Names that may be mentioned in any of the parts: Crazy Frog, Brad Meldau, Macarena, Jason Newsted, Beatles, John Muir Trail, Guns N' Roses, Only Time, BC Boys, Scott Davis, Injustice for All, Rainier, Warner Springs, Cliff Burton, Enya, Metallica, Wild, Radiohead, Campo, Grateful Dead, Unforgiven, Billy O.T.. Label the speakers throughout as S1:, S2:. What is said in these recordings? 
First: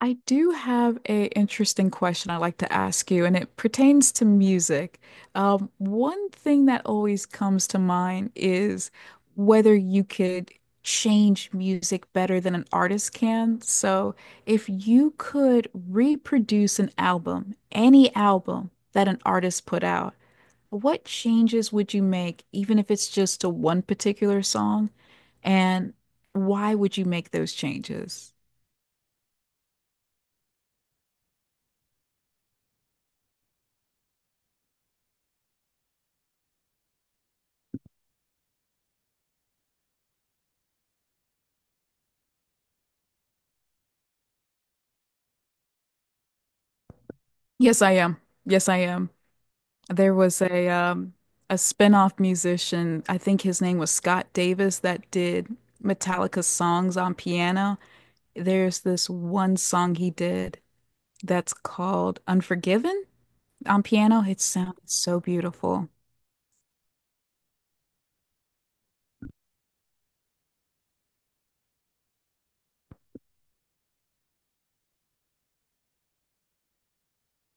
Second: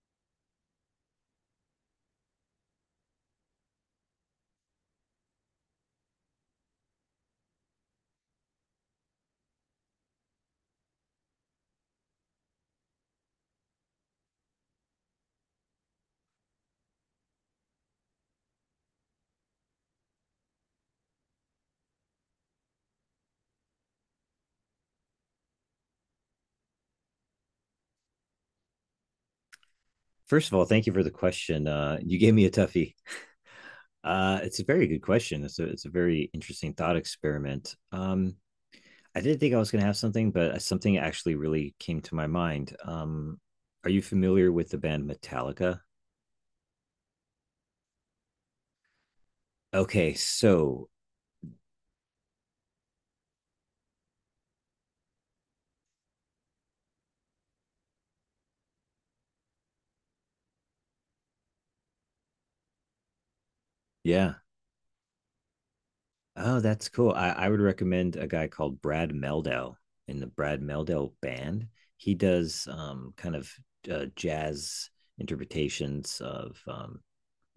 S1: I do have a interesting question I'd like to ask you, and it pertains to music. One thing that always comes to mind is whether you could change music better than an artist can. So, if you could reproduce an album, any album that an artist put out, what changes would you make, even if it's just to one particular song? And why would you make those changes?
S2: First of all, thank you for the question. You gave me a toughie. It's a very good question. It's a very interesting thought experiment. I didn't think I was going to have something, but something actually really came to my mind. Are you familiar with the band Metallica?
S1: Yes, I am. Yes, I am. There
S2: Okay,
S1: was a
S2: so
S1: um a spin-off musician, I think his name was Scott Davis, that did Metallica's songs on piano. There's this one song he did that's called Unforgiven on piano.
S2: yeah.
S1: It sounded so beautiful.
S2: Oh, that's cool. I would recommend a guy called Brad Meldau in the Brad Meldau band. He does kind of jazz interpretations of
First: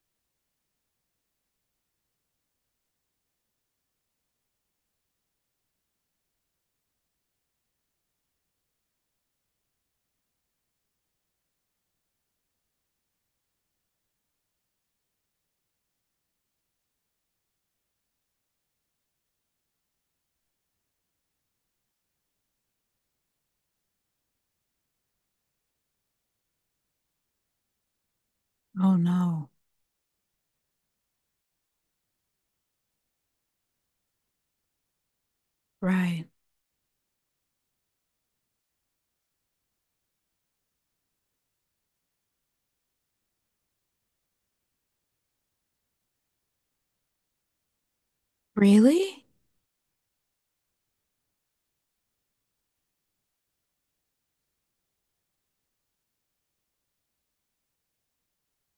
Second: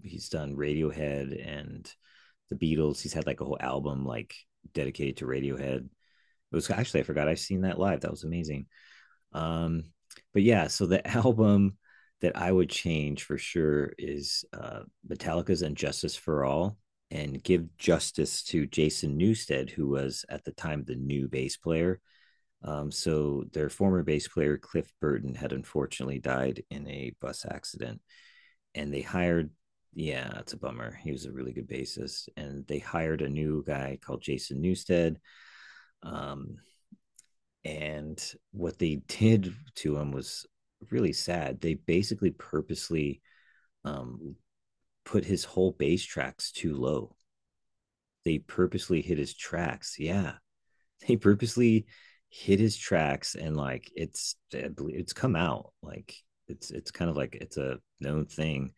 S2: he's done Radiohead and the Beatles. He's had like a whole album like dedicated to Radiohead. It was actually I forgot I've seen that live. That was amazing. Um, but yeah, so the album that I would change for sure is Metallica's "Injustice for All," and give justice to Jason Newsted, who was at the time the new bass player. So their former bass player Cliff Burton had unfortunately died in a bus accident and
S1: Oh
S2: they
S1: no.
S2: hired yeah, it's a bummer. He was a really good bassist, and they hired a new guy called Jason Newstead.
S1: Right.
S2: Um, and what they did to him was really sad. They basically purposely um, put his whole bass tracks too low. They purposely hit
S1: Really?
S2: his tracks. Yeah, they purposely hit his tracks, and like it's come out like it's kind of like it's a known thing.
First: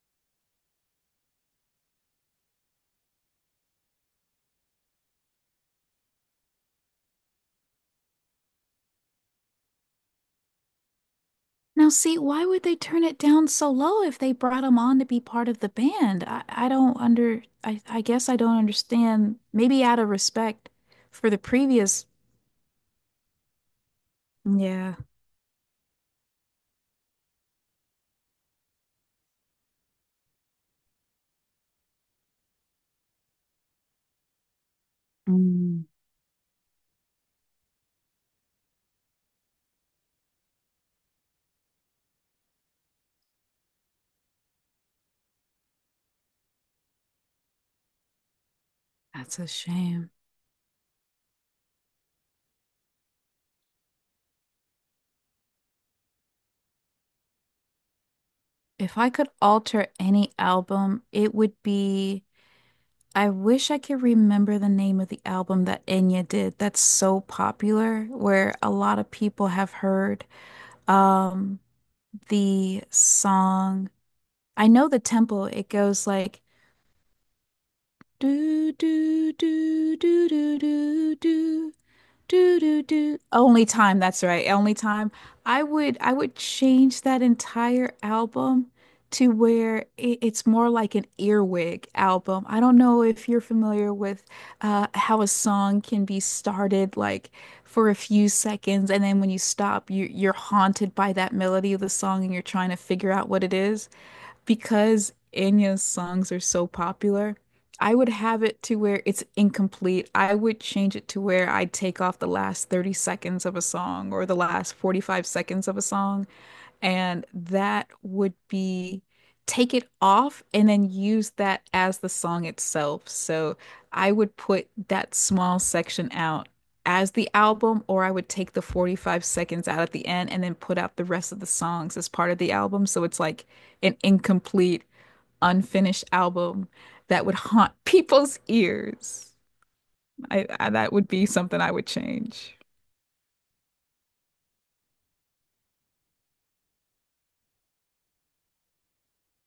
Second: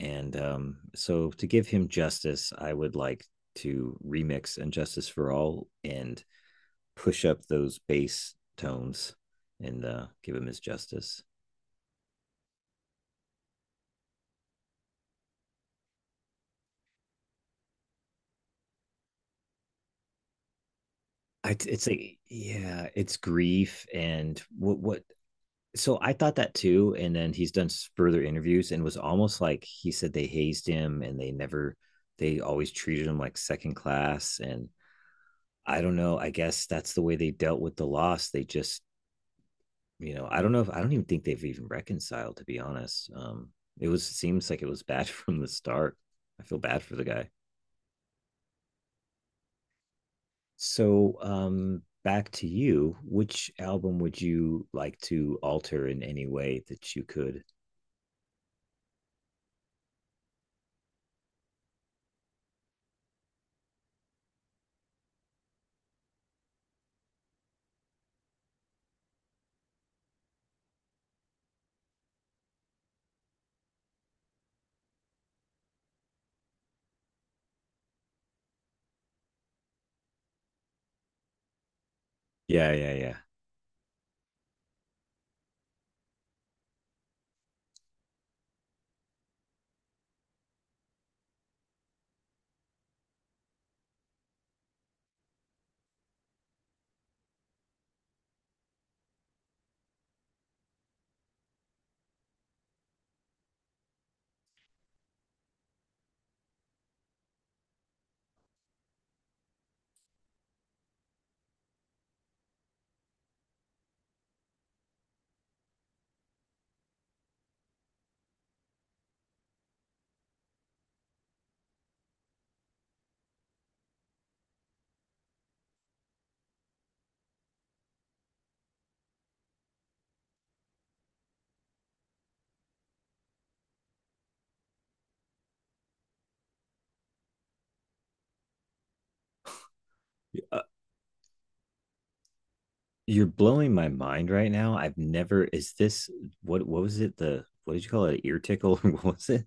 S2: And so, to give him justice, I would like to remix "Injustice for All" and push up those bass tones and give him his justice.
S1: Now see, why would they turn it down so low if they brought him on to be part of the band? I don't under, I guess I don't understand. Maybe out of respect for the
S2: It's
S1: previous.
S2: like, yeah, it's grief and what
S1: Yeah.
S2: what. So I thought that too, and then he's done further interviews and was almost like he said they hazed him and they never, they always treated him like second class. And I
S1: Mm,
S2: don't know. I guess that's the way they dealt with the loss. They just I don't know if I don't even think they've even reconciled. To be honest, it was seems like it was bad from the start. I feel bad for the guy.
S1: that's a shame.
S2: So back to you. Which album would you like to alter in any way that you could?
S1: If I could alter any album, it would be. I wish I could remember the name of the album that Enya did that's so popular, where a lot of people have heard um the song. I know the tempo, it goes like do do do do do do do do
S2: Yeah,
S1: do
S2: yeah, yeah.
S1: do. Only time, that's right. Only time. I would change that entire album to where it's more like an earwig album. I don't know if you're familiar with how a song can be started like for a few seconds, and then when you stop, you're haunted by that melody of the song and you're trying to figure out what it is. Because Enya's songs are so popular, I would have it to where it's incomplete. I would change it to where I take off the last 30 seconds of a song, or the last 45 seconds of a song, and that would be take it off and then use that as the song itself. So I would put that small section out as the album, or I would take the 45 seconds out at the end and then put out the rest of the songs as part of the album. So it's like an incomplete, unfinished album that would haunt people's ears.
S2: uh,
S1: That would be something I would change.
S2: you're blowing my mind right now. I've never. Is this what? What was it? The what did you call it? Ear tickle? What was it?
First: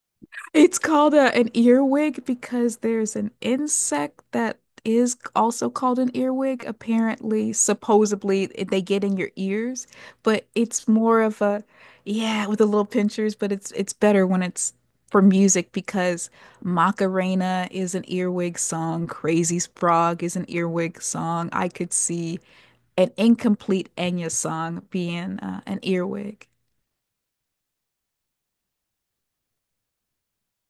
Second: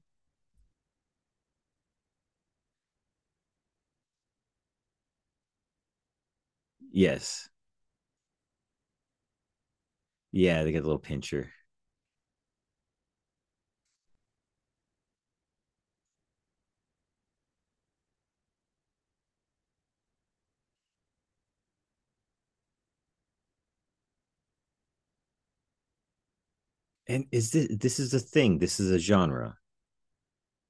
S1: It's called an earwig because there's an insect that is also called an earwig.
S2: Yes.
S1: Apparently, supposedly, they get in your ears, but
S2: Yeah, they get a
S1: it's
S2: little
S1: more of
S2: pincher.
S1: yeah, with the little pinchers, but it's better when it's for music because Macarena is an earwig song, Crazy Frog is an earwig song. I could see an incomplete Enya song being an earwig.
S2: And is this is a thing? This is a genre.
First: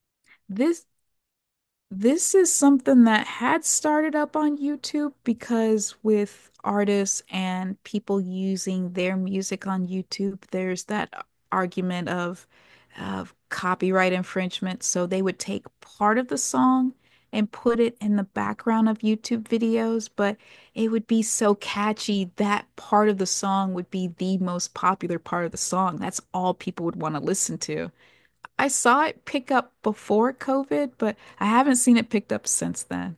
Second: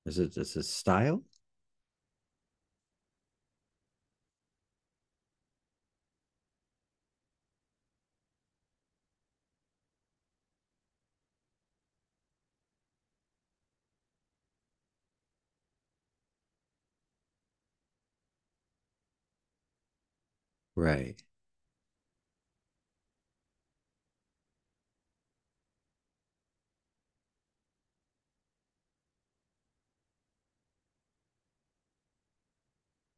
S2: Is it? This a
S1: This
S2: style?
S1: This is something that had started up on YouTube because with artists and people using their music on YouTube, there's that argument of copyright infringement. So they would take part of the song and put it in the background of YouTube videos, but it would be
S2: Right.
S1: so catchy that part of the song would be the most popular part of the song. That's all people would want to listen to. I saw it pick up before COVID, but I haven't seen it picked up since then.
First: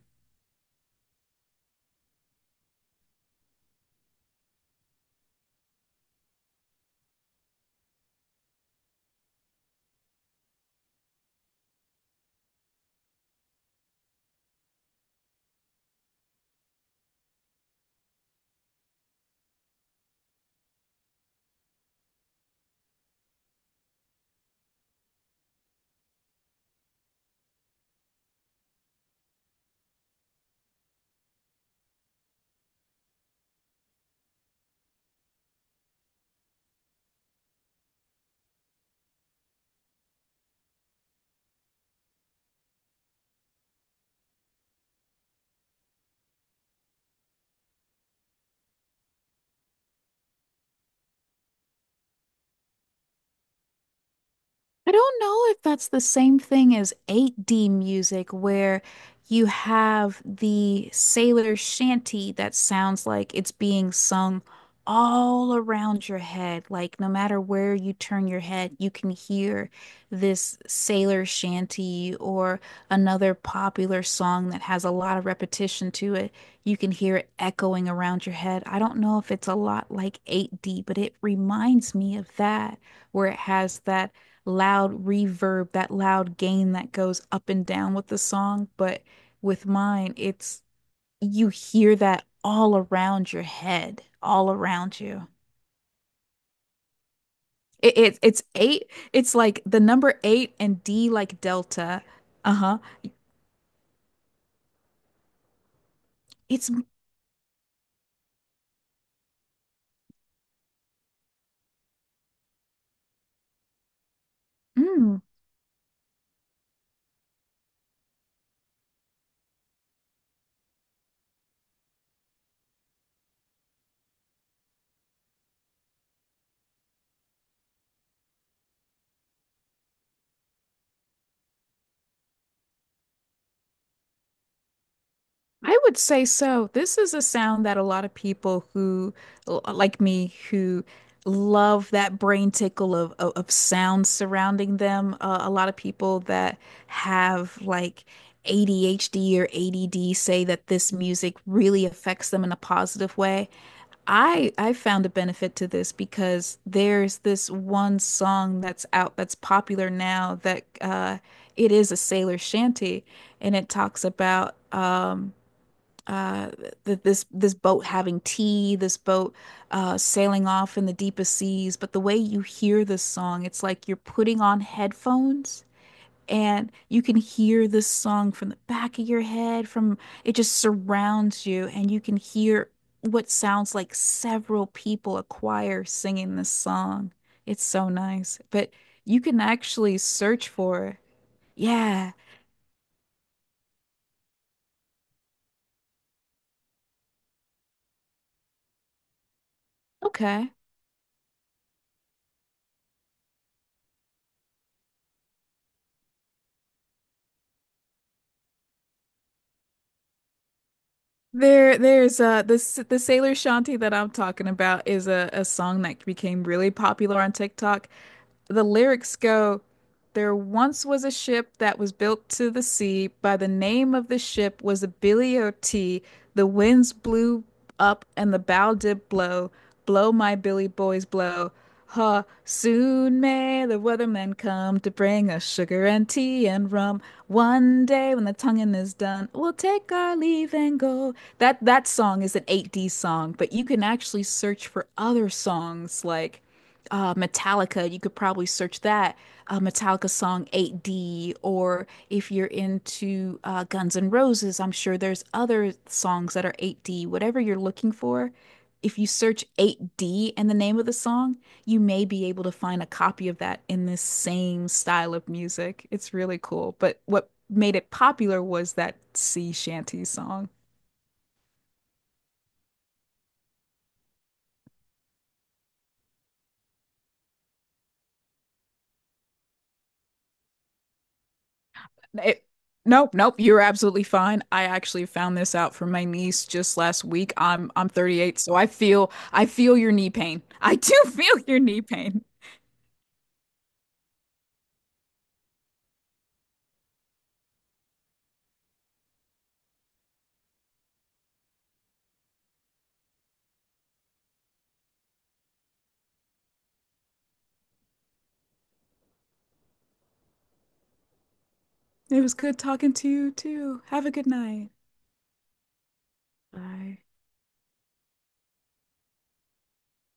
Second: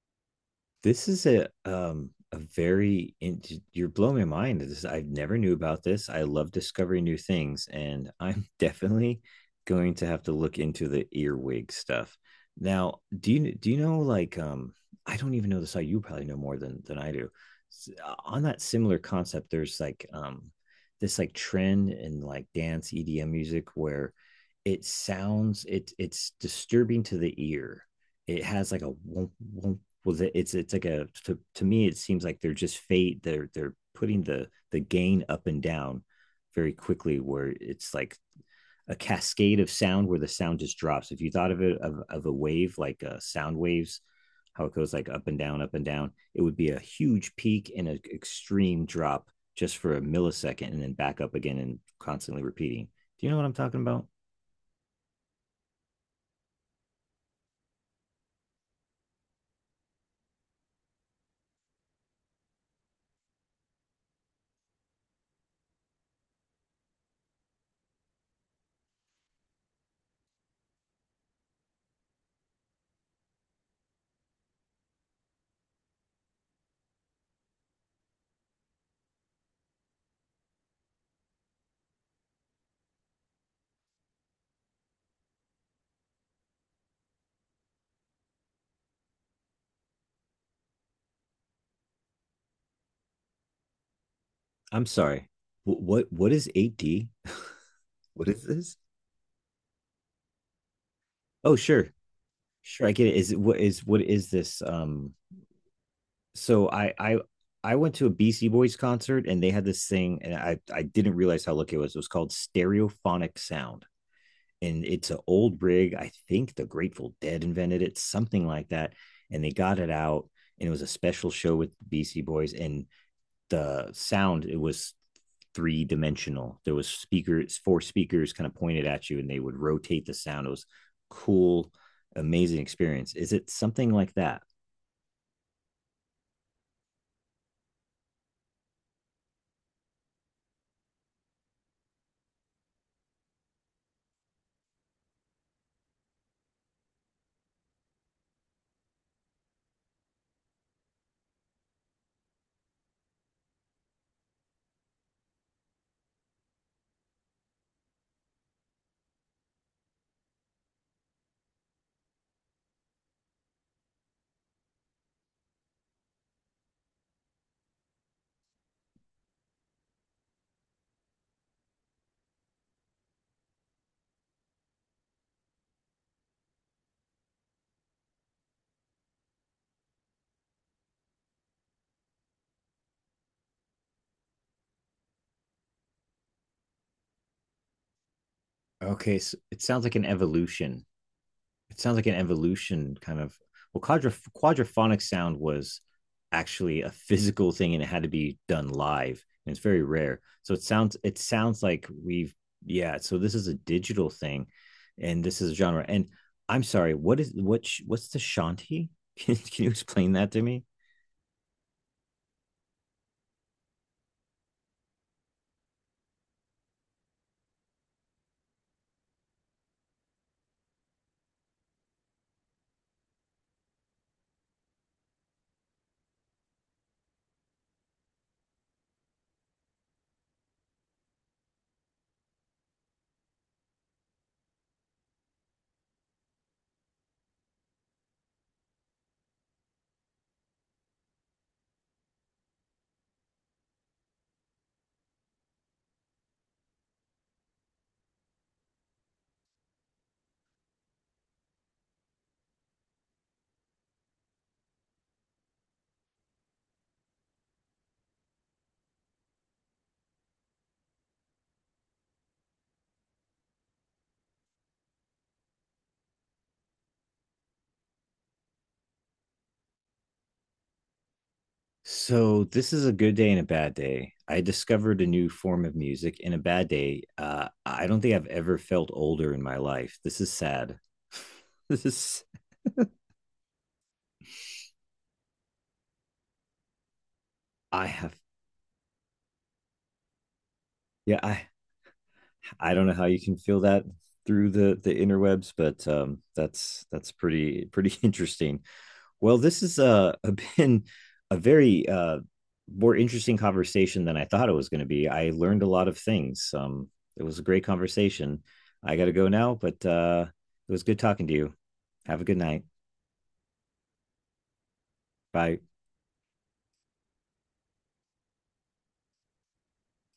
S2: This is a very in, you're blowing my mind. This I never knew about this. I love discovering new things, and I'm definitely going to have to look into the earwig stuff. Now, do you know like I don't even know the site. You probably know more than I do. On that similar concept, there's like this like trend in like dance EDM music where it sounds it's disturbing to the ear. It has like a womp, womp, was it's like a to me it seems like they're just fade they're putting the gain up and down very quickly where it's like a cascade of sound where the sound just drops if you thought of it of a wave like sound waves how it goes like up and down it would be a huge peak and an extreme drop just for a millisecond and then back up again and constantly repeating. Do you know what I'm talking about?
S1: I don't know if that's the same thing as 8D music, where you have the sailor shanty that sounds like it's being sung all around your head. Like, no matter where you turn your head, you can hear this sailor shanty or another popular song that has a lot of repetition to it. You can hear it echoing around your head. I don't know if it's a lot like 8D, but it reminds me of that, where it has that loud reverb, that loud gain that goes up and down with the song. But with mine, it's you hear that all around your head, all
S2: I'm
S1: around you.
S2: sorry, what is 8D?
S1: It, it
S2: What is
S1: it's
S2: this?
S1: eight. It's like the number eight and D like
S2: Oh sure.
S1: delta. Uh-huh.
S2: Sure, I get it. Is it what is this? So
S1: It's
S2: I I went to a BC Boys concert and they had this thing, and I didn't realize how lucky it was. It was called stereophonic sound, and it's an
S1: mm,
S2: old rig. I think the Grateful Dead invented it, something like that, and they got it out, and it was a special show with BC Boys, and the sound it was three dimensional. There was speakers, four speakers, kind of pointed at you, and they would rotate the sound. It was cool, amazing experience. Is it something like that?
S1: I would say so. This is a sound that a lot of people who, like me, who love that brain tickle of sounds surrounding them. A lot of people that have like ADHD or ADD say that this music really affects them in a positive way. I found a benefit to this because there's this one song that's out that's popular now that it is a sailor shanty, and it talks about uh th this this boat having tea, this boat sailing off in the deepest seas. But the way you hear this song, it's like you're putting on headphones and you can hear this song from the back of your head, from it just surrounds you and you can hear what sounds like several people, a choir singing this song. It's so nice. But
S2: Okay,
S1: you
S2: so
S1: can
S2: it sounds like
S1: actually
S2: an
S1: search
S2: evolution.
S1: for it.
S2: It sounds like
S1: Yeah.
S2: an evolution kind of. Well, quadraphonic sound was actually a physical thing, and it had to be done live, and it's very rare. So
S1: Okay.
S2: it sounds like we've yeah. So this is a digital thing, and this is a genre. And I'm sorry, what is what's the Shanti? Can you explain that to me?
S1: There's this the Sailor Shanty that I'm talking about is a song that became really popular on TikTok. The lyrics go, "There once was a ship that was built to the sea. By the name of the ship was the Billy O.T. The winds blew up and the bow did blow. Blow, my Billy boys, blow. Ha, soon may the weathermen come to bring us sugar and tea and rum. One day when the tonguing is done, we'll take our leave and go." That song is an 8D song, but you can actually search for other songs like Metallica. You could probably search that Metallica song 8D. Or if you're into Guns N' Roses, I'm sure there's other songs that are 8D. Whatever you're looking for, if you search 8D and the name of the song, you may be able to find a copy of that in this same style of music. It's really cool. But what made it popular was that sea shanty song.
S2: So this is a good day and a bad day. I discovered a new form of music. In a bad day, I don't think I've ever felt older in my life. This is sad. This is
S1: It, nope, nope, you're absolutely fine. I actually found this out from my niece just last week. I'm
S2: I
S1: I'm
S2: have
S1: 38, so I feel your knee pain. I do
S2: yeah
S1: feel your knee pain.
S2: I don't know how you can feel that through the interwebs, but that's pretty pretty interesting. Well, this has been a very more interesting conversation than I thought it was going to be. I learned a lot of things. It was a great conversation. I got to go now, but it was good talking to you. Have
S1: It
S2: a
S1: was
S2: good
S1: good
S2: night.
S1: talking to you too. Have a good night.
S2: Bye.
S1: Bye.